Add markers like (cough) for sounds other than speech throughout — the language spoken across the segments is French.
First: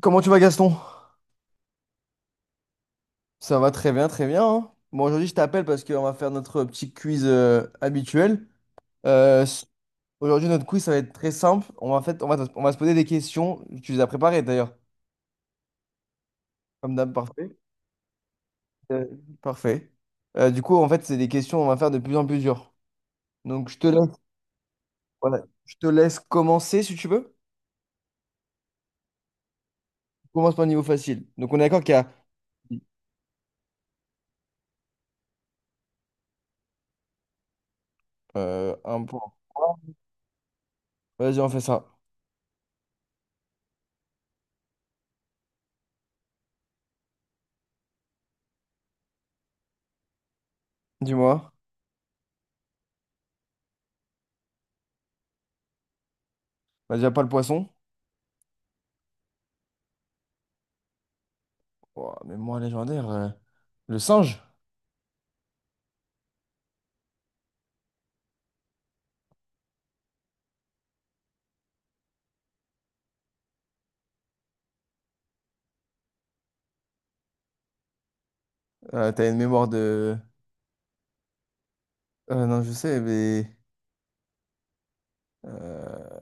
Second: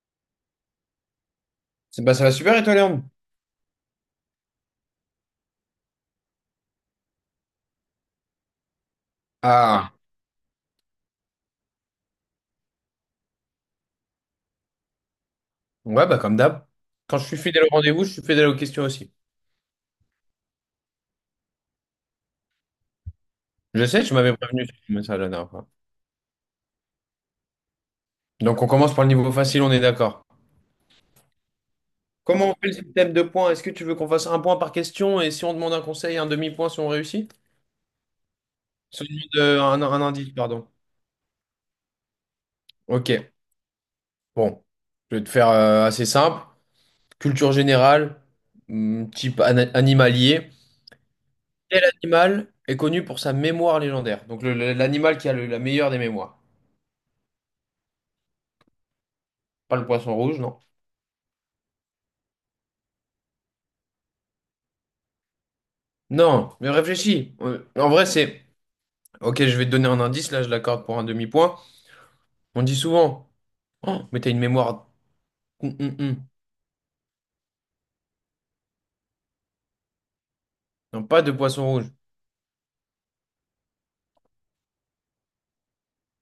Comment tu vas Gaston? C'est- ça va super et toi, Léon? Ça va très bien, très bien, hein. Bon, aujourd'hui, je t'appelle parce qu'on va faire notre petit quiz habituel. Euh, s- Ah, Aujourd'hui, notre quiz, ça va être très simple. On va, fait, on va se poser des questions. Tu les as préparées d'ailleurs. ouais, bah comme d'hab. Comme d'hab, Quand je suis parfait. fidèle au rendez-vous, je suis fidèle aux questions Euh, aussi. Parfait. Du coup, en fait, c'est des questions on va faire de plus en plus dures. Donc, je Je te sais, laisse, tu m'avais prévenu sur le message la voilà, dernière fois. je te laisse commencer si tu veux. Donc on commence par le niveau facile, on est d'accord. Commence par le niveau facile. Donc, on est d'accord qu'il y a Comment on fait le système de points? Est-ce que tu veux qu'on fasse un point par question et si on demande un conseil, un demi-point si on réussit? Si un on point. demande un indice, pardon. Vas-y, on fait ça. Ok, bon. Je vais te faire assez simple. Culture générale, type animalier. Dis-moi. Quel animal est connu pour sa mémoire légendaire? Donc l'animal qui a la meilleure des mémoires. Bah, déjà, pas le poisson. Pas le poisson rouge, non? Ouah, mais moi, légendaire, le singe. Non, mais réfléchis. En vrai, c'est... Ok, je vais te donner un indice, là, je l'accorde pour un demi-point. On dit souvent, oh, mais t'as une mémoire... hum. T'as une mémoire de. Non, pas de poisson rouge. Non, je sais, mais. euh,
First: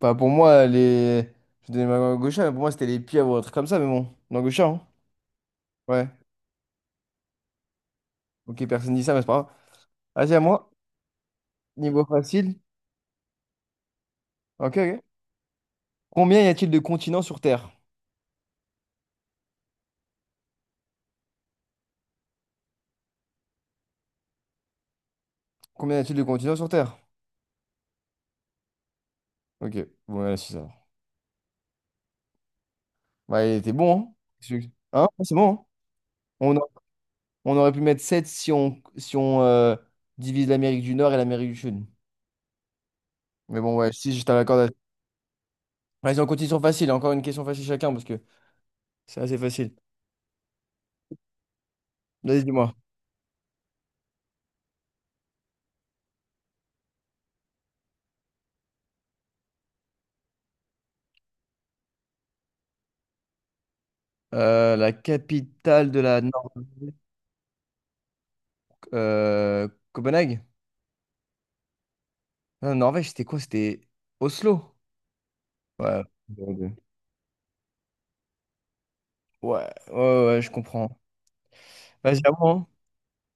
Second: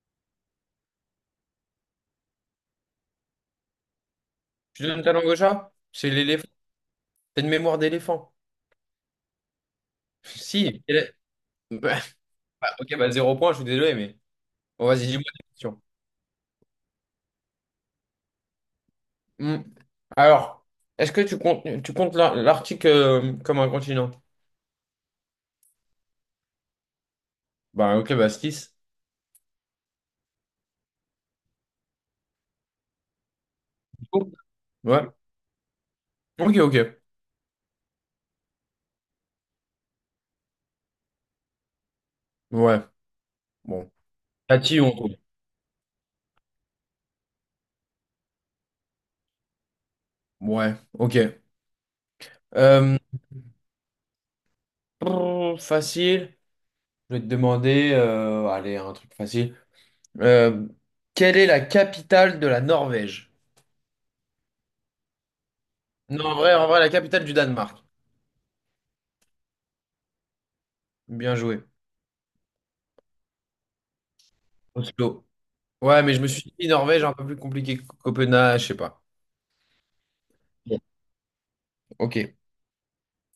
Bah, pour moi, les. Je donnais ma main à, mais pour moi, c'était les pieds ou un truc comme ça, mais bon. Non, Gaucha, hein? Tu donnes ta langue au chat? Ouais. C'est l'éléphant. T'as une mémoire d'éléphant. (laughs) Ok, personne dit ça, mais c'est pas grave. Vas-y, à moi. Si. Bah, Niveau facile. bah, ok, bah zéro point, je suis désolé, mais... Ok, Bon, ok. vas-y, dis-moi des questions. Combien y a-t-il de continents sur Terre? Hum. Alors, est-ce que tu comptes l'Arctique comme un continent? Combien y a-t-il de continents sur Terre? Bah, ok, bah 6. Ok, ouais, c'est ça. Bah, il était bon, hein? Qu'est-ce que- Hein? Ouais. Ouais, c'est bon, hein? On, Ok, a- ok. on aurait pu mettre 7 si on divise l'Amérique du Nord et l'Amérique du Sud. Ouais. Mais bon, Bon. ouais, si je t'accorde. Tati, on trouve. Vas-y, on continue sur facile. Encore une question facile chacun, parce que. C'est assez facile. Ouais, ok. Vas-y, dis-moi. Euh, Brrr, facile. Je vais te demander, allez, un truc facile. Euh, quelle est la capitale de la Norvège? La capitale de la Non, Nor- en vrai, la capitale du Danemark. Copenhague? Bien joué. Non, Norvège, c'était quoi? C'était Oslo? Oslo. Ouais. Ouais, mais je me suis dit Ouais, Norvège un peu plus compliqué que Copenhague, je sais pas. ouais, ouais, ouais, je Bon, comprends. Vas-y, à ok. moi, hein.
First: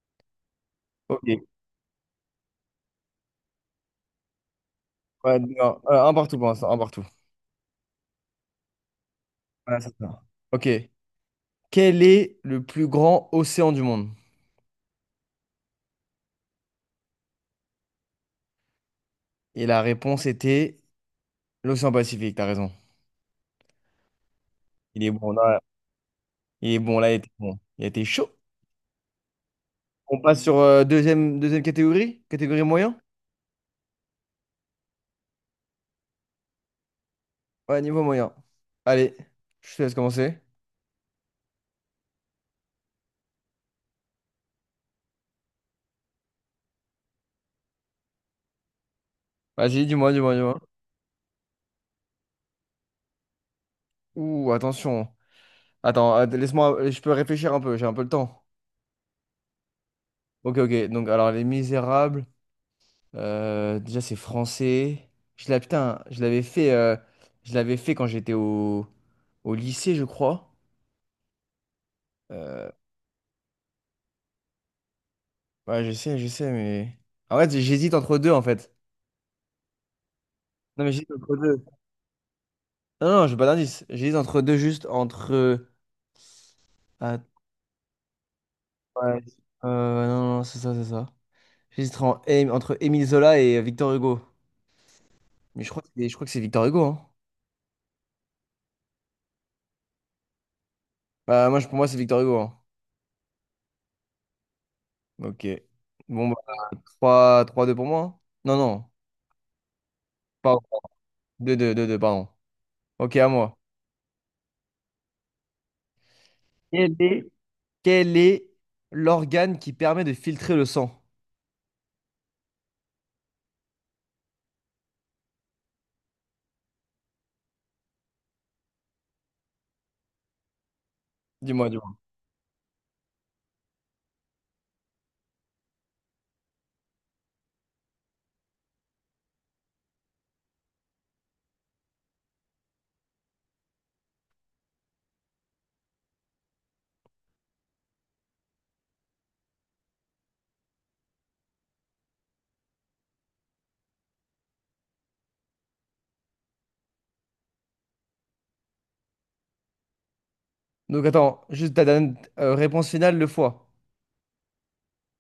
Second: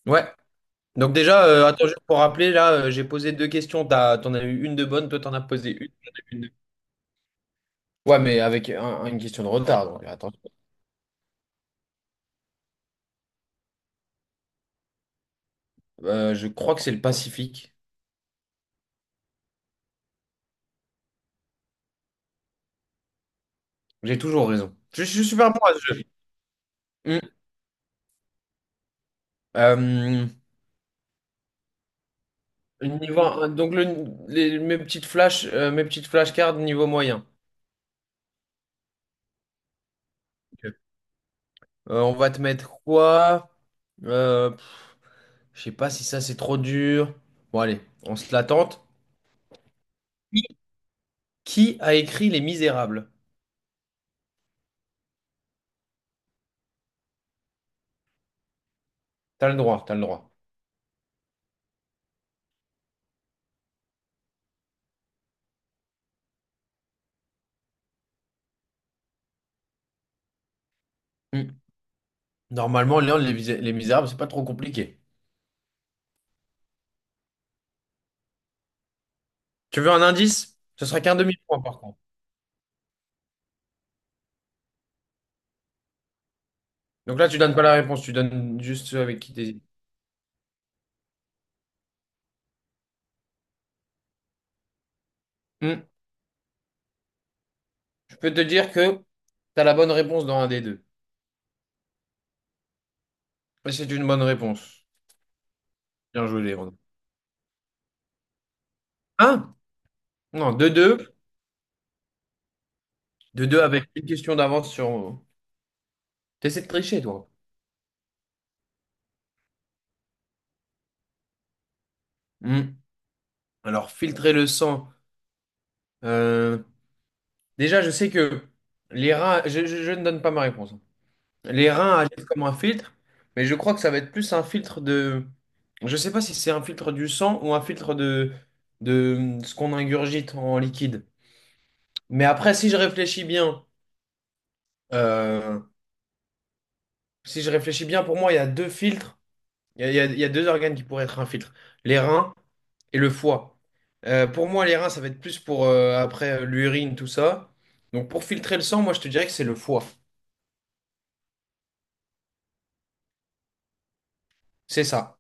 Ouais. Donc Ok. déjà, attends, juste pour rappeler, là, j'ai posé 2 questions. T'en as eu une de bonne, toi t'en Ouais, as posé non, une. J'en un ai eu partout une pour de- l'instant, un partout. Ouais, mais avec une question de Ouais, retard. c'est Donc, ça. attends. Ok. Quel est le plus grand océan du monde? Je crois que c'est le Pacifique. Et la réponse était l'océan Pacifique, t'as raison. J'ai toujours raison. Il Je est suis bon, super bon là. à ce jeu. Il est bon, là, il Hmm. était bon. Il était chaud. On Euh, passe sur deuxième catégorie? Catégorie moyen? niveau un, donc mes petites flash mes petites flashcards niveau moyen. Ouais, niveau moyen. Allez, je te laisse commencer. Ok. On va te mettre quoi? Euh, pff, je sais pas si ça c'est trop dur. Bon allez, on se la tente. Vas-y, dis-moi, dis-moi, Qui dis-moi. qui a écrit Les Misérables? Ouh, attention. Attends, laisse-moi, je peux réfléchir un peu, j'ai un peu le temps. T'as le droit, t'as le droit. Ok, ok. Donc, alors, Les Misérables, déjà, c'est français. Putain, je l'avais fait quand j'étais au lycée, je crois. Hmm. Euh, Normalement, Léon, les Misérables, c'est pas trop compliqué. ouais, je sais, mais. En fait, j'hésite entre deux, en fait. Tu veux un indice? Non, Ce mais sera j'hésite qu'un entre demi-point deux. par contre. Non, non, j'ai pas d'indice. J'hésite entre deux, juste entre. Donc Ah, là, tu donnes pas la réponse, tu donnes juste ceux ouais. avec qui t'hésites. Non, non, c'est ça, c'est ça. J'hésiterais entre Émile Zola et Victor Hugo. Mais je crois Hmm. que c'est, je crois que c'est Victor Hugo, hein. Je peux te dire que t'as la bonne réponse dans un des deux. Bah, moi, pour moi, c'est Victor Hugo, hein. Et c'est une bonne réponse. Ok. Bien Bon, joué, bah, Léon. 3 3-2 pour moi, hein. Non, non. Hein. Non, Pardon. 2 deux, Deux deux deux 2, pardon. Ok, à 2 moi. deux avec une question d'avance sur... T'essaies de Quel tricher, est, toi. quel est l'organe qui permet de filtrer le sang? Hmm. Alors, filtrer le sang. Euh, Déjà, je sais que les reins... je ne donne pas ma réponse. Hein. Dis-moi, Les dis-moi. reins agissent comme un filtre, mais je crois que ça va être plus un filtre de... Je sais pas si c'est un filtre du sang ou un filtre de ce qu'on ingurgite en liquide. Mais après, si je réfléchis bien, euh, si je réfléchis bien, pour moi, il y a 2 filtres. Il y a 2 organes qui pourraient être un filtre, les reins et le foie. Pour moi, les reins, ça va être plus pour après l'urine, tout ça. Donc pour filtrer le sang, moi, je te dirais que c'est le foie. Donc, attends, juste ta dernière réponse finale, le foie. C'est ça.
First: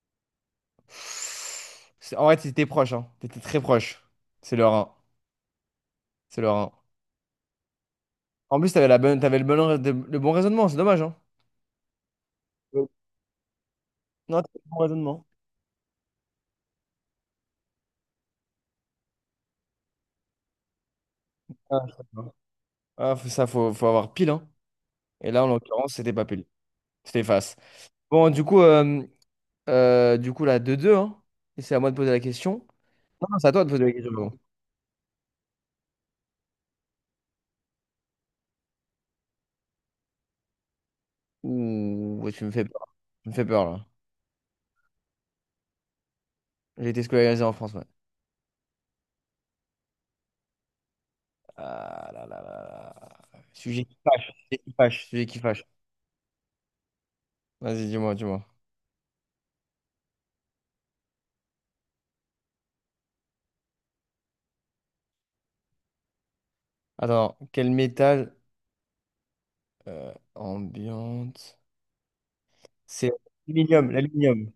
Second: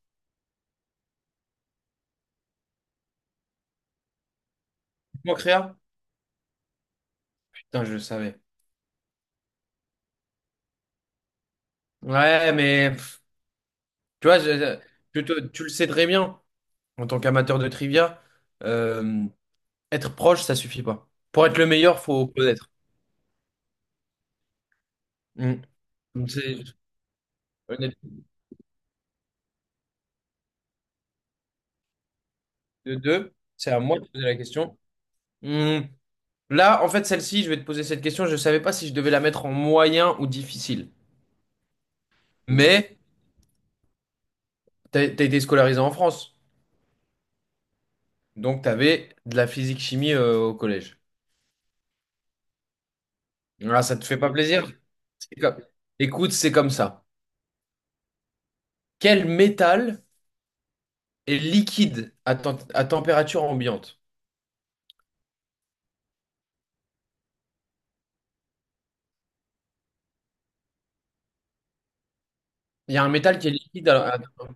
En vrai, t'étais proche, hein. T'étais très proche. C'est le rein. Moi, Créa? C'est le rein. Putain, je le savais. En plus, t'avais la bonne, t'avais le bon, le bon raisonnement, c'est dommage, hein. Ouais, Ouais. mais pff, tu vois, Non, t'avais le bon raisonnement. Tu le sais très bien, en tant qu'amateur de trivia, euh, être proche, ça suffit pas. Pour être le Ah, meilleur, ça, faut va. connaître. Ah, ça, faut avoir pile, hein. Et là, en Mm. l'occurrence, c'était pas Donc, pile. c'est- C'était face. honnêtement, Bon, du coup, là, 2-2, hein. Et c'est à moi de poser la question. de Non, deux, non, c'est à toi de c'est à poser la moi de question. poser la Pardon. question. Hmm. Là, en fait, celle-ci, je vais te poser cette question. Je ne savais pas si je devais la mettre en moyen ou difficile. Ouh, ouais, tu me fais peur. Mais Tu me fais peur, là. tu as été scolarisé en France. J'ai été scolarisé en France, ouais. Donc, tu avais de la physique-chimie au collège. Ah là là là là. Ah, Sujet qui ça te fait fâche. pas Sujet plaisir? qui fâche. Sujet qui C'est comme- fâche. Écoute, c'est comme ça. Vas-y, dis-moi, dis-moi. Quel métal est liquide à, à température ambiante? Attends, quel métal ambiante? Il y a C'est un métal qui est liquide l'aluminium, à- l'aluminium.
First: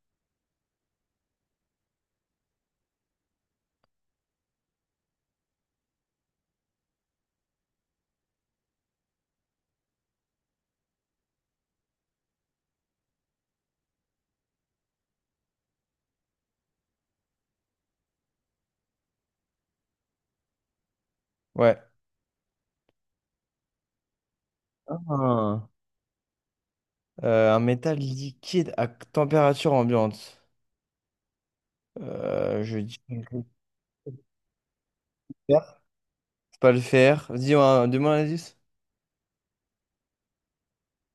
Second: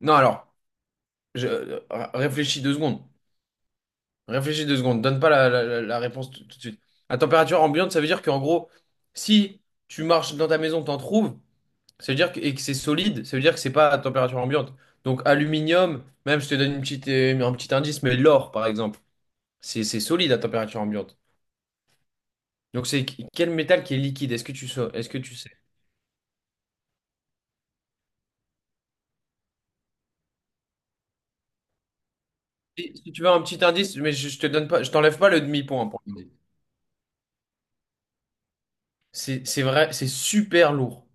Non, alors, je... euh, réfléchis 2 secondes. Réfléchis deux secondes. Donne pas la réponse tout tout de suite. À température ambiante, ça veut dire qu'en gros, si tu marches dans ta maison, t'en trouves. Ça veut dire que, et que c'est solide, ça veut dire que c'est pas à température ambiante. Donc aluminium, même si je te donne une petite, un petit indice, mais l'or par exemple, c'est solide à température ambiante. Ouais. Donc c'est quel métal qui est liquide? Est-ce que tu sais? Est-ce que tu sais? Ah. Un métal liquide à température ambiante. Je Si dis si le tu veux un petit indice, mais je te donne pas, je t'enlève pas le fer. demi-point pour l'indice. C'est pas le fer. Demande un indice. C'est vrai, c'est super lourd.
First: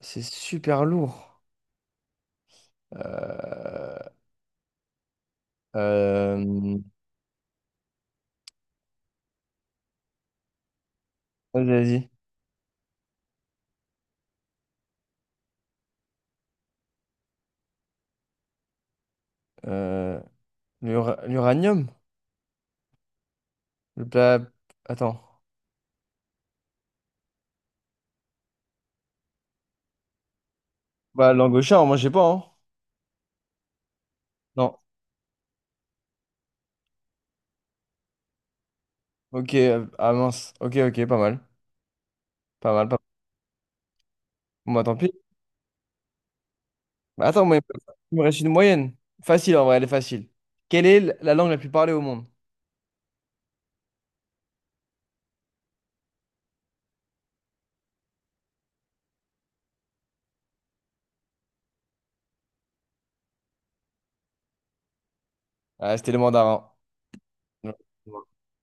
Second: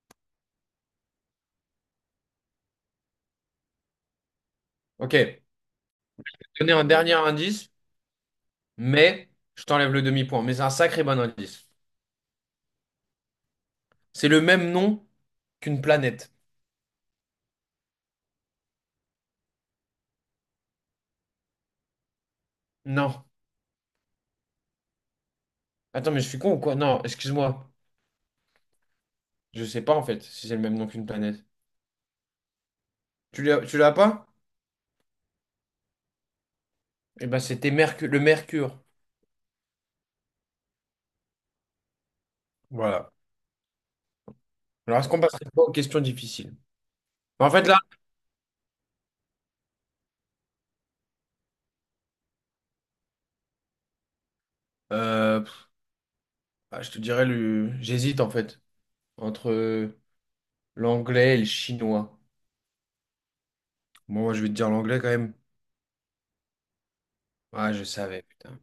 C'est super lourd. Euh, Ok, je vais te donner euh, un dernier indice, mais je t'enlève le demi-point. Mais c'est un sacré bon Vas-y, indice. vas-y. C'est le même nom qu'une planète. Euh, L'uranium? Non. Le plat. Attends. Attends, mais je suis con ou quoi? Non, excuse-moi. Je sais pas en fait si c'est le même nom qu'une Bah, planète. l'angochard, moi, je sais pas, hein. Tu l'as pas? Non. Eh ben c'était Mercure, le Mercure. Ok, ah mince. Ok, ok, pas mal. Pas mal, pas mal. Voilà. Bon, bah, tant Alors est-ce pis. qu'on passerait pas aux questions difficiles? Bah, attends, Bah, en moi, fait là, il me reste une moyenne. Facile, en vrai, elle est facile. Quelle est la langue la plus parlée au monde? euh, pff, ah, je te dirais le, j'hésite en fait entre l'anglais et le chinois. Bon, moi je vais te dire l'anglais quand même. Ah, c'était le mandarin. Ah je savais putain.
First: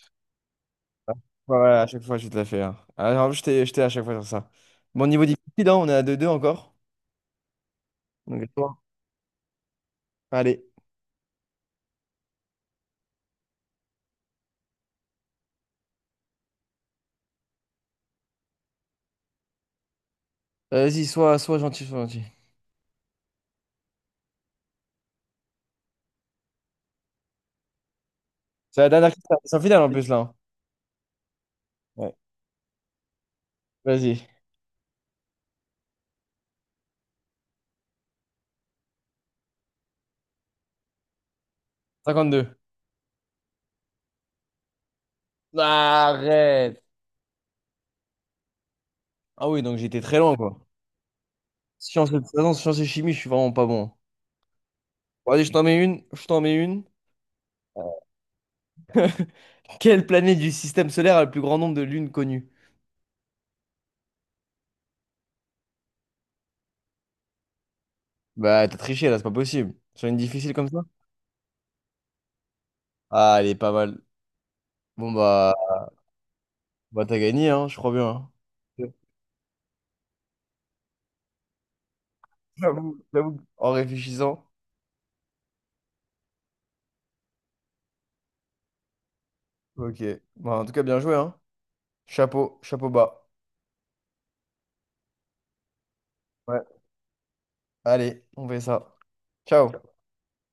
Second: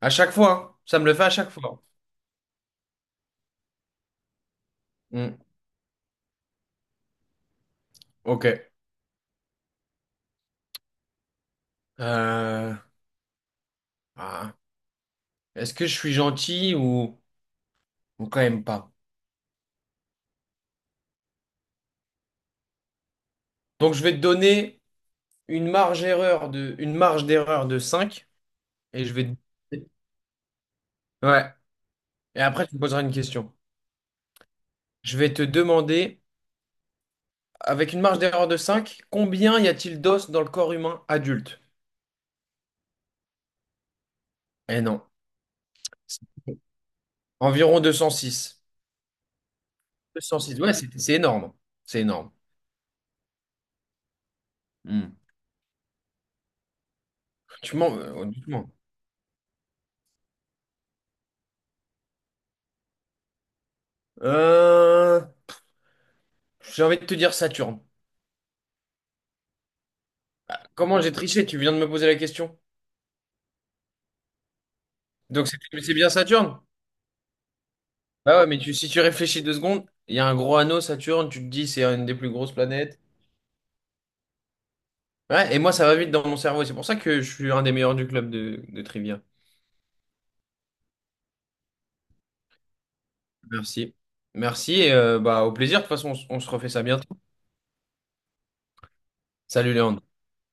À chaque fois, hein. Ça me le fait à chaque Ouais, ouais, fois. à chaque fois, je te la fais, hein. Ah, en plus, j'étais à chaque fois sur ça. Bon, niveau Hmm, difficile, hein, on est à deux deux encore. Donc, à ok. toi. Allez. Euh, ah. Est-ce que je suis gentil ou quand même pas? Vas-y, sois gentil, sois gentil. Donc je vais te donner une marge erreur de, une marge d'erreur de 5. C'est la Et dernière je vais question. C'est en te... finale en plus, là, hein. Ouais. Ouais. Et après, tu me poseras une question. Vas-y. Je vais te demander, avec une marge d'erreur de 5, combien y a-t-il d'os dans le corps humain adulte? 52. Eh non. Arrête. Environ 206. Ah oui, donc j'étais très loin, 206, quoi. ouais, c'est énorme. C'est Sciences de toute énorme. façon, sciences et chimie, je suis vraiment pas bon. Hmm. Bon, allez, je t'en mets une. Je t'en mets une. Tu mens, honnêtement. (laughs) Quelle planète du système solaire a le plus grand nombre de lunes connues? Euh, J'ai envie de te dire Saturne. Bah, t'as triché, là, c'est pas possible. Sur une difficile comme ça? Comment j'ai triché? Tu viens de me poser la question. Ah, elle est pas mal. Bon, Donc bah, c'est bien Saturne? bah t'as gagné, hein, je crois bien, Bah ouais, mais tu- hein. si tu réfléchis deux secondes, il y a un gros anneau, Saturne, tu te dis c'est une des plus grosses planètes. J'avoue, j'avoue. En réfléchissant. Ouais, et moi, ça va vite dans mon cerveau. C'est pour ça que je suis un des meilleurs du club de trivia. Ok. Bah, en tout cas, bien joué, hein. Chapeau, chapeau bas. Merci. Merci et bah, au plaisir. De toute façon, on se Ouais. refait ça bientôt. Allez, on fait ça. Ciao. Salut Léon.